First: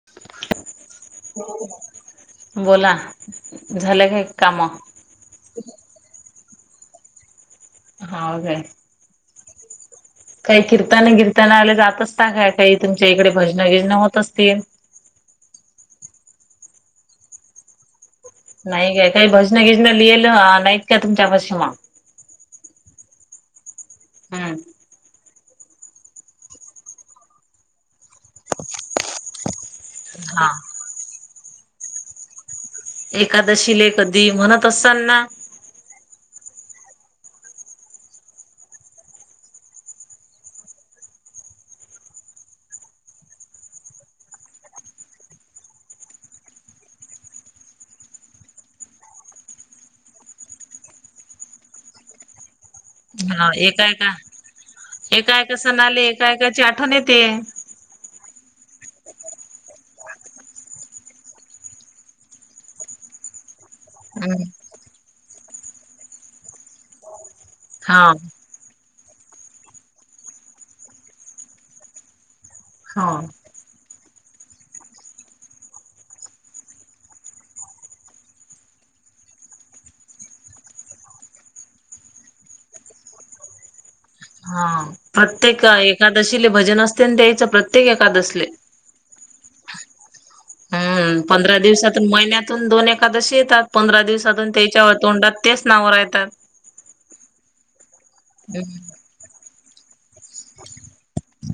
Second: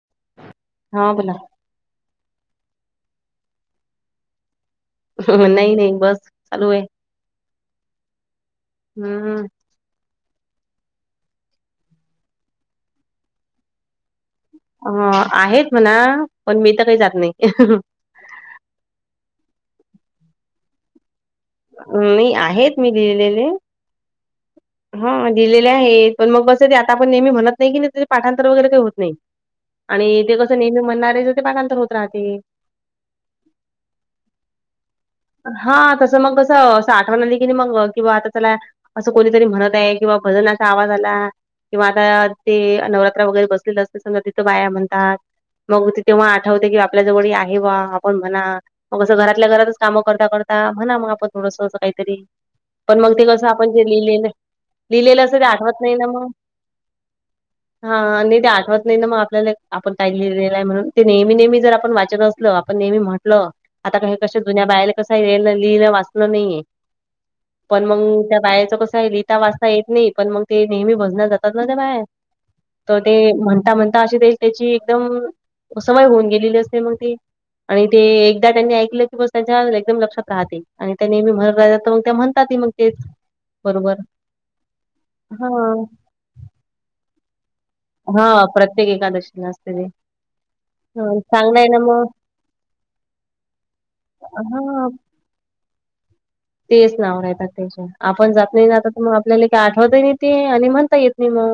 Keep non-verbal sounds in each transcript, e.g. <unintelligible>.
ह हा, बोला. बोला, झालं का काम? नाही नाही, बसं, चालू आहे. हा, काय. हम्म. काही कीर्तन <unintelligible> जात असता काय? काही तुमच्या इकडे भजन बिजन होत असतील? आहेत म्हणा, पण मी तर काही जात नाही. नाही जे काही भजन बिजन लिहिल नाहीत का तुमच्यापशी मग? नाही, आहेत मी लिहिलेले. हम्म. हा, लिहीलेले आहेत, पण मग बस ते आता पण नेहमी म्हणत नाही की ने, त्याचे पाठांतर वगैरे काही होत नाही. आणि ते हा कसं नेहमी म्हणणारे ज ते पाठांतर होत राहते. एकादशीले कधी म्हणत असाल ना. हा, तसं मग कसं <unintelligible> न की नाही मग किंवा आता चला असं कोणीतरी म्हणत आहे किंवा भजनाचा आवाज आला. किंवा आता ते नवरात्रा वगैरे बसलेलं असते, समजा तिथं बाया म्हणतात. मग ते तेव्हा आठवते की, आपल्याजवळ ही आहे बा, आपण म्हणा. मग असं घरातल्या घरातच कामं करता करता म्हणा, मग आपण थोडस असं काहीतरी. पण मग ते कसं आपण जे लिहिलेलं. लिहिलेलं असं एकाय ते कसा आठवत नाही आले, ना मग एकायकाची आठवण येते. हा, नाही ते आठवत नाही ना मग, आपल्याला आपण काही लिहिलेलं आहे म्हणून ते नेहमी नेहमी जर आपण वाचत असलो, आपण नेहमी म्ह ल आता का कस हम्म जुन्या बायांना कसं, येल, लिहिलं, वाचल नाहीेये. पण मग हा त्या बायाचं कसं आहे लिहिता, वाचता येत नाही, पण मग ते नेहमी भजना जातात ना ते बाया, तर हा ते म्हणता म्हण <unintelligible> त्याची एकदम सवय होऊन गेलेली असते, मग ती आणि ते एकदा त्यांनी ऐकलं की बस त्यांच्या एकदम लक्षात राहते आणि त्या नेहमी म्हणत राहिल्या तर मग त्या म्हणतातही मग तेच बरोबर. हा हा प्रत्येक एकादशीले भजन असते ना त्याईच प्रत हा प्रत्येक एकादशीला असते ते. हं, हम्म पंधरा चांगलं आहे ना मग दिवसातून, महिन्यातून दोन एखकादशी येतात. पंधरा दिवसातून हा त्याच्या तोंडात तेच नाव रायतात. तेच नाव रायतात त्याच्या. आपण जात नाही त आता कुण आपल्याले काही आठवत ही नाही. ते आणि म्हणता येत नाही म,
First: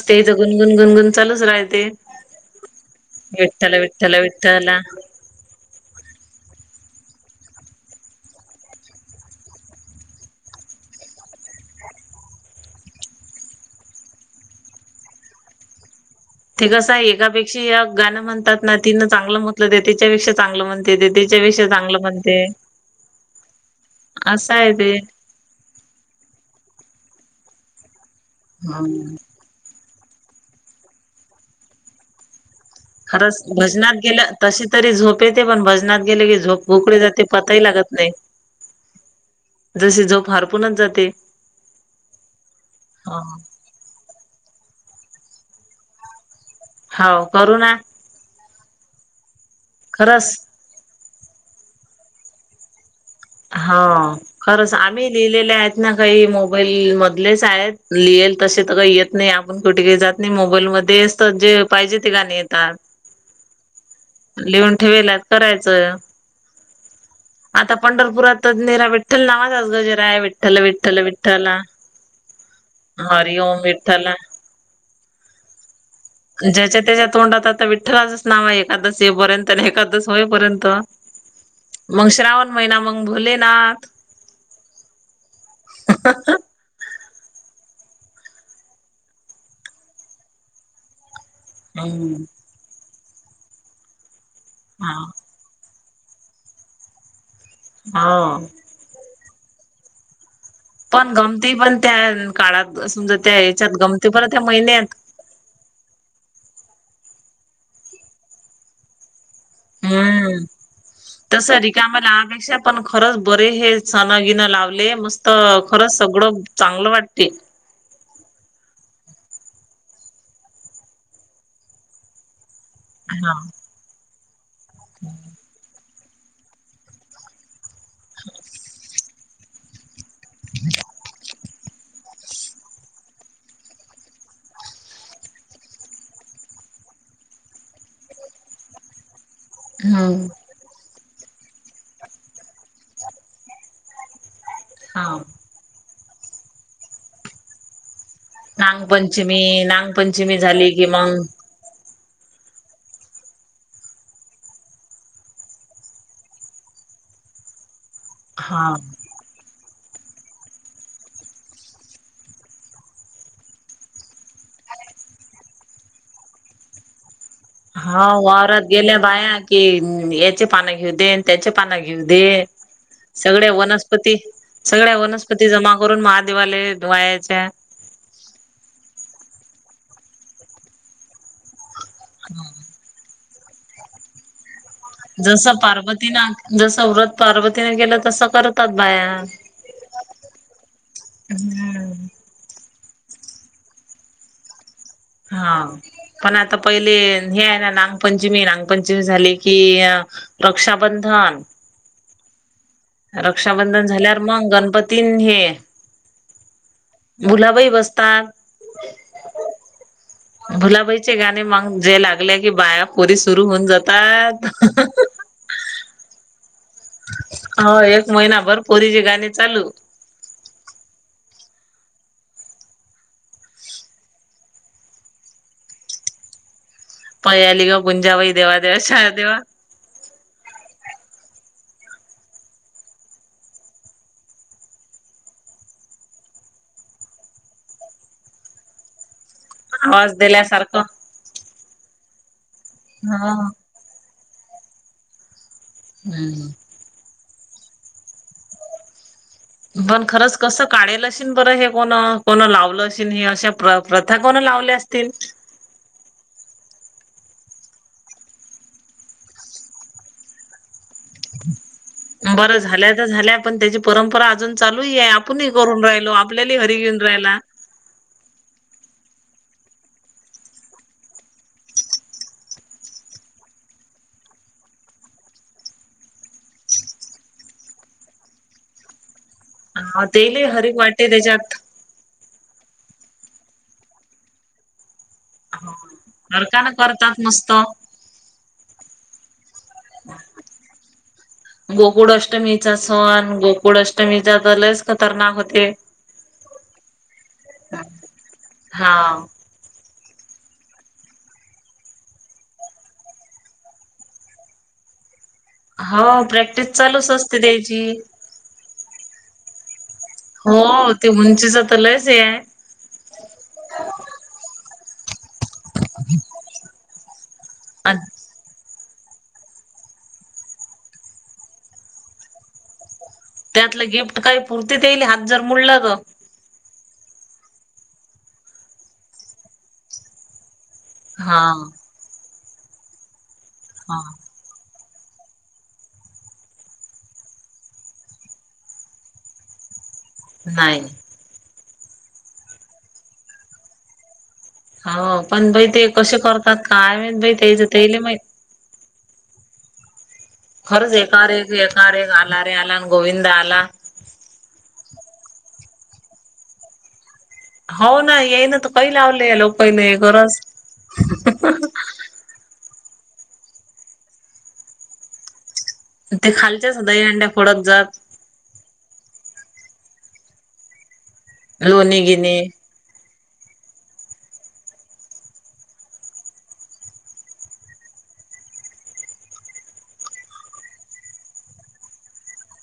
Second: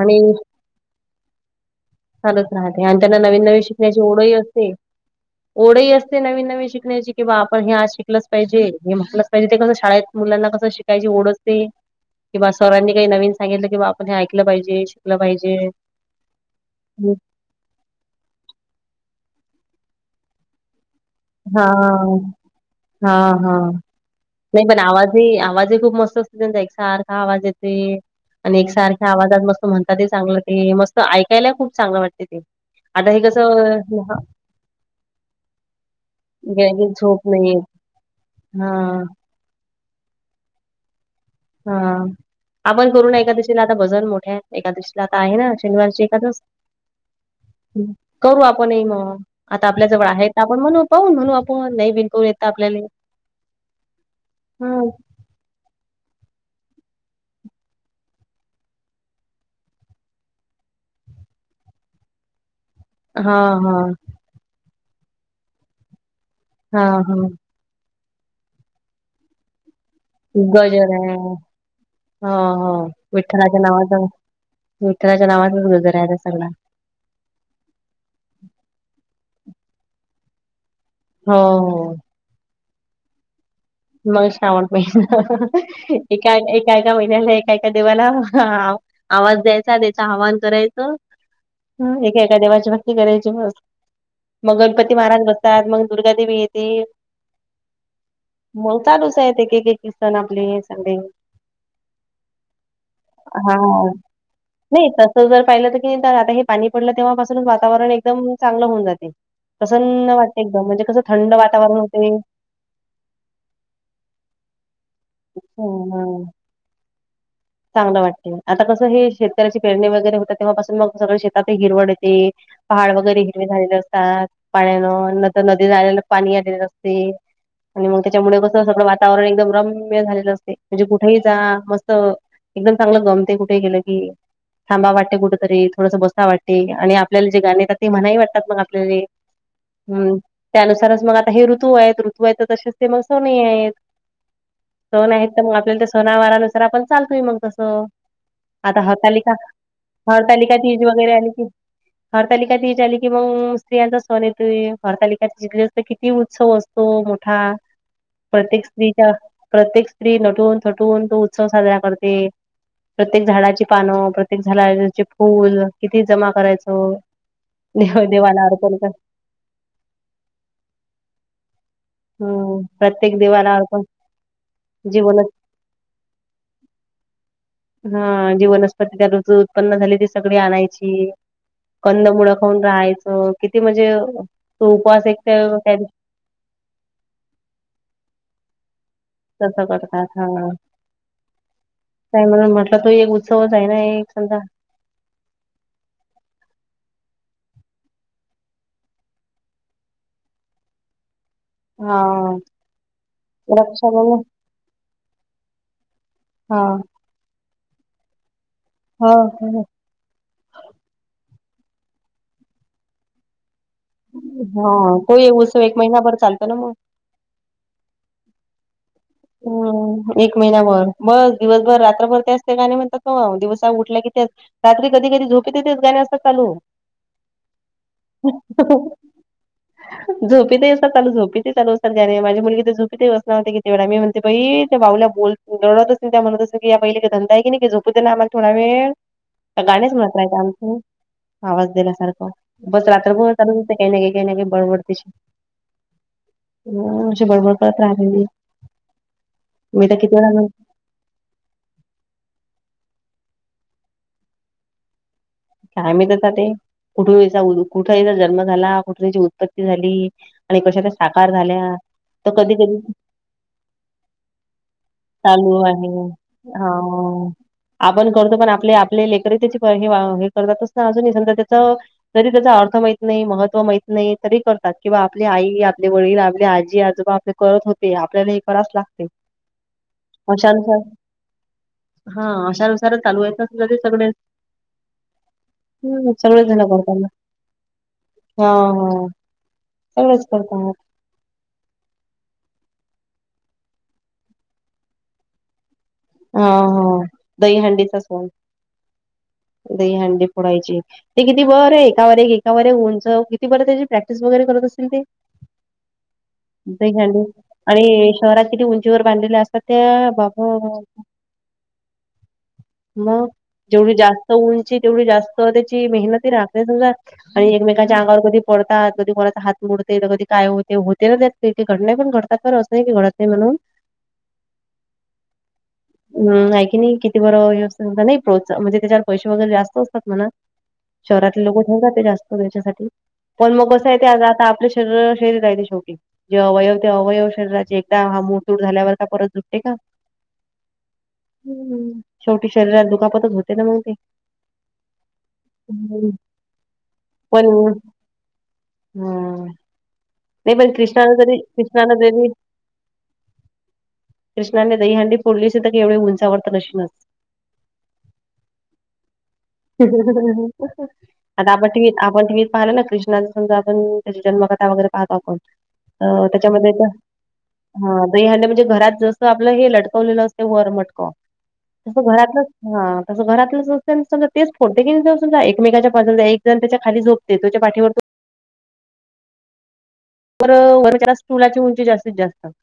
आणि गन गन गन चालूच रायते. चालूच राहाते. आणि त्यांना नवीन नवीन शिकण्याची ओढही असते. विठ्ठला ओढही असते नवीन नवीन शिकण्याची कि बा आपण हे आज शिकलंच पाहिजे. हे म्हटलं म्हणजे ते कसं शाळेत मुलांना कसं शिकायची ओढ असते कि बा सरांनी काही नवीन सांगितलं कि बा आपण हे ऐकलं पाहिजे, शिकलं पाहिजे. ते कसं आहे एकापेक्षा एक गाण म्हणतात ना, तिनं चांगलं म्हटलं ते तीच्यापेक्षा चांगलं म्हणते ते ती हा हा हा हा असं नाही आहे पण ते. आवाजही, आवाजही खूप मस्त असत <unintelligible> एक सारखा आवाज येते आणि एक सारख्या हम्म. आवाजात मस्त म्हणतात ही चांगलं ते मस्त ऐकायलाही खूप चांगलं वाटते ते. आता हे खरंच कसं भजनात गेलं तशी तरी झोपे ते पण भज नात गेले की झोप, भूक कुठे जाते झोप नाही पता ही येत लागत नाही. हा जशी झोप हारपूनच जाते. हा आपण करू न एकादशीला आता भजन मोठ्या एकादशीला, आता आहे ना शनिवारची एकादस हव करू ना. करू आपणही मग, आता आपल्या जवळ आहे खरंच त आपण म्हणू पाहून म्हणू आपण. नाही बिनपाहू येत त आपल्याले हा खरच आम्ही लिहिलेले आहेत ना काही मोबाईल मधलेच आहेत. लिहेल तसे तर काही येत नाही. आपण कुठे काही जात नाही. मोबाईलमधे असत. जे पाहिजे ते गाणी येतात. हा हा. लिहून ठेवेल आहेत करायचं. हा ह. आता पंढरपुरात तर नीरा विठ्ठल नावाचाच गजर आहे विठ्ठल गजर विठ्ठल आहे. विठ्ठला ह हा हा हरी ओम विठ्ठलाच्या नावाचा विठ्ठला विठ्ठलाच्या नावाचाच गजर आहे <unintelligible> ज्याच्या त्याच्या तोंडात आता विठ्ठलाचच नाव आहे एकादस येईपर्यंत न एकादस होईपर्यंत. हो हो मग श्रावण महिना मग भोलेनाथ मग श्रावण महिना. एका एक एका, एका महिन्याला एका, एका देवाला आवाज द्यायचा त्याच आवाहन करायचं ह हम्म एका एका देवाची भक्ती करायची बस. मग हा गणपती महाराज बस तात. मग दुर्गा देेवी येते. हा. मग चालूच आहेत एक, एक, एक, एक सण आपले सगळे पण गमती पण त्या काळात. समजा त्या याच्यात गमती पण त्या महिन्यात आता जर पाहिलं तर की <unintelligible> आता हे पाणी पडलं तेव्हापासूनच वातावरण एकदम चांगलं होऊन जाते. प्रसन्न वाटते हम्म एकदम! म्हणजे कसं थंड वातावरण होते आपण खरंच बरे हे सण गिणं लावले मस्त खरंच हं. सगळं चांगलं वाटते. चांगलं वाटते आता कसं हे शेतकऱ्याची पेरणी वगैरे होते, तेव्हापासून मग सगळ शेतात हिरवळ येते, पहाड वगैरे हा हिरवे झालेले असतात पाण्यानं, नंतर नदीला आलेला पाणी आलेलं असते, आणि मग त्याच्यामुळे कस सगळं वातावरण एकदम रम्यं झालेलं असते म्हणजे कुठेही जा मस्त एकदम चांगलं गमते कुठे गेलं की, थांबा वाटते कुठतरी, थोडंसं बसा वाटते, आणि आपल्याला जे गाणे येतात, ते म्हणाही वाटतात मग आपल्याले हम्म त्यानुसारच मग आता हे ऋतू आहेत, ऋतू आहे तर तसेच ते मग सण ही आहेत. हा सण आहेत तर, मग आपल्याला ते सणावारानुसार आपण चालतोय मग तसं आता हरतालिका नांगपंचमी, नांगपंचमी हरतालिका झाली तीज की वगैरे मग, आली की हरतालिका तीज आली की मग स्त्रियांचा सण येतोय हरतालिका जिंथली असते किती उत्सव असतो. तो मोठा प्रत्येक हा स्त्रीच्या, प्रत्येक स्त्री नटून-थटून तो उत्सव साजरा करते. प्रत्येक झाडाची पानं, प्रत्येक झाडाचे फूल किती जमा करायचं देव हा देवाला वावरात अर्पण कर गेल्या बाया कि, ह्याची पानं घेऊ देन त्याची पाना घेऊ दे, हम्म प्रत्येक सगळ्या देवाला अर्पण वनस्पती, सगळ्या जीवनच वनस्पती जमा करून महादेवाले वायाच्या हा जी वनस्पती त्या रोज उत्पन्न झाली ती सगळी आणायची, कंदमुळं खाऊन राहायचं, किती म्हणजे तो उपवास एक ते जसं पार्वतीनं जसं व्रत पार्वतीने गेलं तसं करतात बाया, तसं करतात हा... हम्म. काय म्हणून म्हटलं तो एक उत्सवच आहे ना एक समजा. हां. पण आता पहिले हे आहे ना नांगपंचमी, नांगपंचमी झाले की, रक्षाबंधन.. हां... रक्षाबंधन झाल्यावर मंग गणपतीनं हे, हा भुलाबाई बसतात. हो, हो... भुलाबाईचे गाणे मग जे लागले की बाया, पोरी सुरू होऊन जात हा तोही उत्सव एक महिनाभर चालतो ना मग. हो एक महिनाभर पोरी ची गाणी, हा.. एक महिनाभर बस दिवसभर, रात्रभर त्याच त्या गाणं म्हणतात ना व दिवसा उठल्या कि त्याच रात्री कधी-कधी झोपी ते तेेच गाणे असतात चालू. पयाली गा गुंजा वई देवा, देवा शहा देवा झोपीतही असतात चालू, झोपीतही चालू् असतात गाणी, माझी मुलगी तर झोपतही बस ना म्हणते कितीे वेळा मी म्हण ते बई त्या भाऊला बोल दडत असतील, त्या म्हणत असतील की या बाईले काय धंदा आहे की नाही काय झोपू देणा आम्हांला थोडा वेळ. आता गाणीचं आवाज म्हणताय टायमचं, दिल्यासारखं. आवाज दिल्यासारखं बस रात्रभर हा चालूच असते काही ना काही, काही ना काही, बडबड तिची. हू.. ह.. ह अशी बडबड करत राहते मी, तर पण किती वेळा खरंच म्हणते कसं, काढेल असन बरं हे कोण? कोणं लावलं असनं हे अशा प्र प्रथा कोण लावल्या असतील?. काय माहित आता ते, कुठून ईचा-कुठे ईचा जन्म झाला, कुठं ईची उत्पत्ती झाली. आणि कशा त्या साकार झाल्या, तर कधी बरं कधी झाल्या तर झाल्या पण त्याची परंपरा अजून चालूही आहे आपणही चालू करून आहे राहिलो आपल्याले भी हा हरी घेऊन राहिला आपण करतो पण आपले आपले लेकरं त्याची हे करतातस ना अजून समजा त्याच तरी त्याचा अर्थ माहीत नाही महत्त्व माहीत नाही तरी करतात किंवा आपली आई आपले वडील आपली आजी आजोबा आपले करत होते आपल्याला हे करावच लागते ह तेलई हरीक अशानुसार वाटे त्याच्यात हा अशाानुसार चालू आहेेत अस ते सगळे हम्म सगळे जण नरकानं करतान करतात मस्त हा सगळंच करताना <inaudible> गोकुळ अष्टमीचा सण गोकुळ अष्टमी लयच खतरनाक होते हा हा दहीहंडीचा सण हा दहीहंडी फोडायची ते किती वरं एका वर एक एका वर एक ऊंचं किती बरं त्याची प्रॅक्टिस वगैरे करत असतील ते हा प्रॅक्टिस चालूच असते त्याची शहरात किती उंचीवर बांधलेल्या असतात ते बाप हो ते उंचीच तर लयच हे आहे मग जेवढी जास्त उंची तेवढी जास्त त्याची मेहनत राहते राहतेच ना आणि एकमेकांच्या अंगावर कधी पडतात कधी कोणाचा हात मुडते तर कधी काय होते होते ना त्यात काही घड नाही पण घडतात घडत नाही म्हणून त्यातलं गिफ्ट काही पुरते त्याईले हात जर मुडलं तर हम नाही की नाही किती बरोबर व्यवस्थित नाही म्हणजे त्याच्यावर पैसे वगैरे जास्त असतात म्हणा हा शहरातले लोक ठेऊ जाते जास्त पैसासाठी पण मग कसं हा आहे आता आज आपल्या शेजारीला शेजारी रायली शेवटी हे अवयव ते अवयव शरीराचे एकदा हा मूळतूड झाल्यावर का परत जुडते का नाही हम शेवटी शरीरात दुखापतच होते ना मग ते हो पण बाई ते हम्म. कसे करतात काय माहित त्याच तेले माहित हम खरंच एका वर एक एका कृष्णाने वर एक अन जरी आला रे आला आणि गोविंदा आला कृष्णाने दहीहंडी फोडली अस तर केवढे उंचावरत नशिनच हो ना याईन तर काही लावले लोकहीने गरज आता आपण टीव्हीत आपण हे पाहिलं ना कृष्णाचा समजा आपण त्याची जन्मकथा वगैरे पाहत आपण अ ते त्याच्यामध्ये खालच्याच पण दही अंड्या फोडत जात हा दहीहंडी म्हणजे घरात जसं आपलं हे लटकवलेलं असते वर मटक तस लोणी गिणी घरातलं हा तसं घरातलं समजा तेच फोडते की समजा एकमेकाच्या बाजून एक जण त्याच्या खाली झोपते त्याच्या पाठीवर त बरं वरजा पोराची उंची जास्तीत जास्त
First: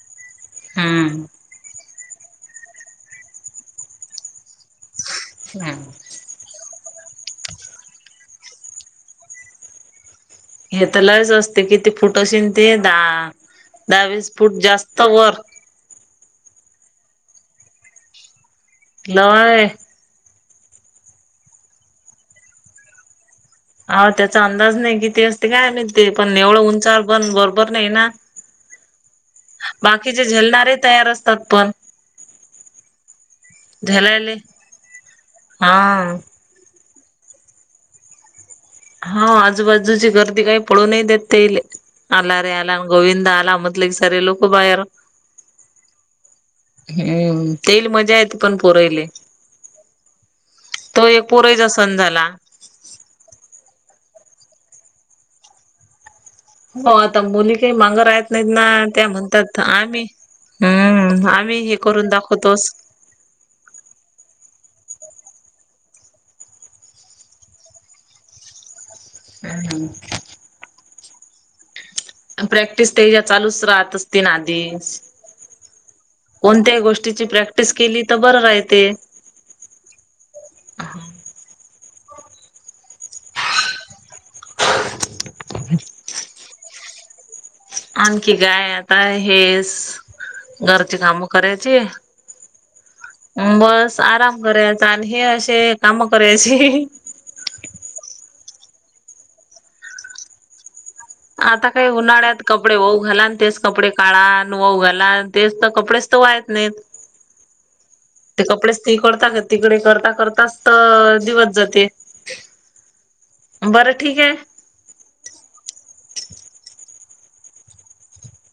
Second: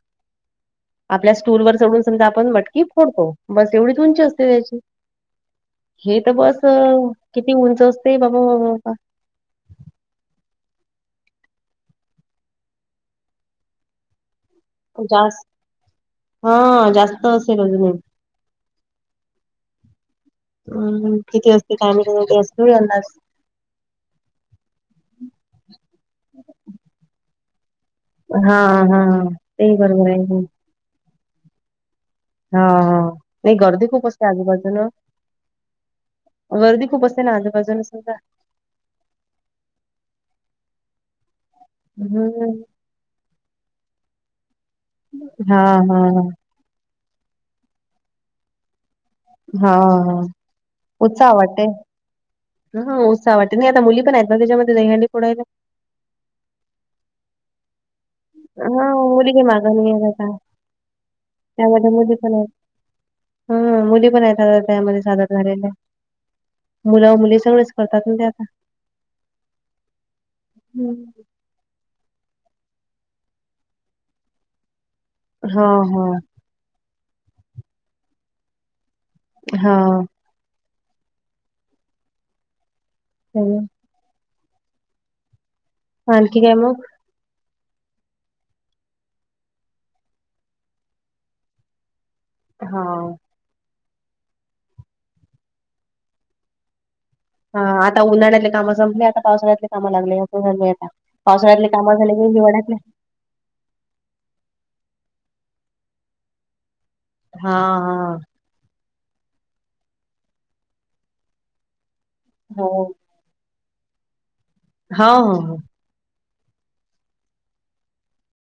हम आपल्या स्टूल वर चडून समजा आपण मटकी फोडतो बस एवढीच उंची असते त्याची हम् हे तर बस किती उंच असते बाबा बाबा हे तर लयच असते किती फूट अशीन ते दहा दहा वीस फूट जास्त वर जास्त हं जास्त असेल अजून नय हम किती वाजते काय माहित रोज असतो यंद हा त्याचा अंदाज नाही किती असते काय माहित ते पण एवढं उंचावर पण बरोबर नाही ना हा हा ते बरोबर आहे बाकीचे की. झेलणारे तयार असतात पण हं नाही घरदी खूप असते झलाले आजूबाजूूला हा गर्दी खूप असते ना, आजूबाजून सुद्धा. हा आजूबाजूची गर्दी काही पळू नाही देत तेईले. आला रे हम्म आला. गोविंदा आला म्हटलं की, सारे लोक बाहेर. हा.. हा.. हा. हम्म. तेल मजा येत, पण पोर ईले. हा हा तो एक उत्साह वाटते पोरयेचा सण झाला. हा उत्साह वाटे नाही आता. मुली पण आहेत ना त्याच्यामध्ये दहीहंडी फोडायला. हो, आता मुली काही माग राहत नाहीत ना. हा त्या मुली काही म्हणतात मागं नाही आम्ही आहेत आता हम्म. आम्ही हे करून दाखवतोस. हम, मुली पण आहेत आता त्यामध्ये सादर झालेल्या. मुलं मुली सगळेच करतात ना ते आता. हम्.. हम्. हम्म. आन प्रॅक्टिस तेच्या चालूच राहत आसतीन आधीच. हा.. हा. कोणत्याही गोष्टीची, प्रॅक्टिस केली तर बरं राहते. हा. हम्. <unintelligible> आणखी काय मग? आणखी काय आता हेच, घरची कामं करायची. हा. बस आराम करायचा. आणि हे असे काम करायची. हा आता उन्हाळ्यातले काम संपले, आता पावसाळ्यातले कामं लागले. असं झाले आता. पावसाळ्यातले आता काही काम झाले की उन्हाळ्यात कपडे हिवाळ्यातले होऊ घाला. आन तेच कपडे काढा न वाळू घाला, तेच तर कपडेच तर वाळत नाहीत. हा.. हा. ते कपडे इस्त्री करता का तिकडे करता करताच तर दिवस जाते. हो. बरं ठीक आहे. हो,. हो.. हो.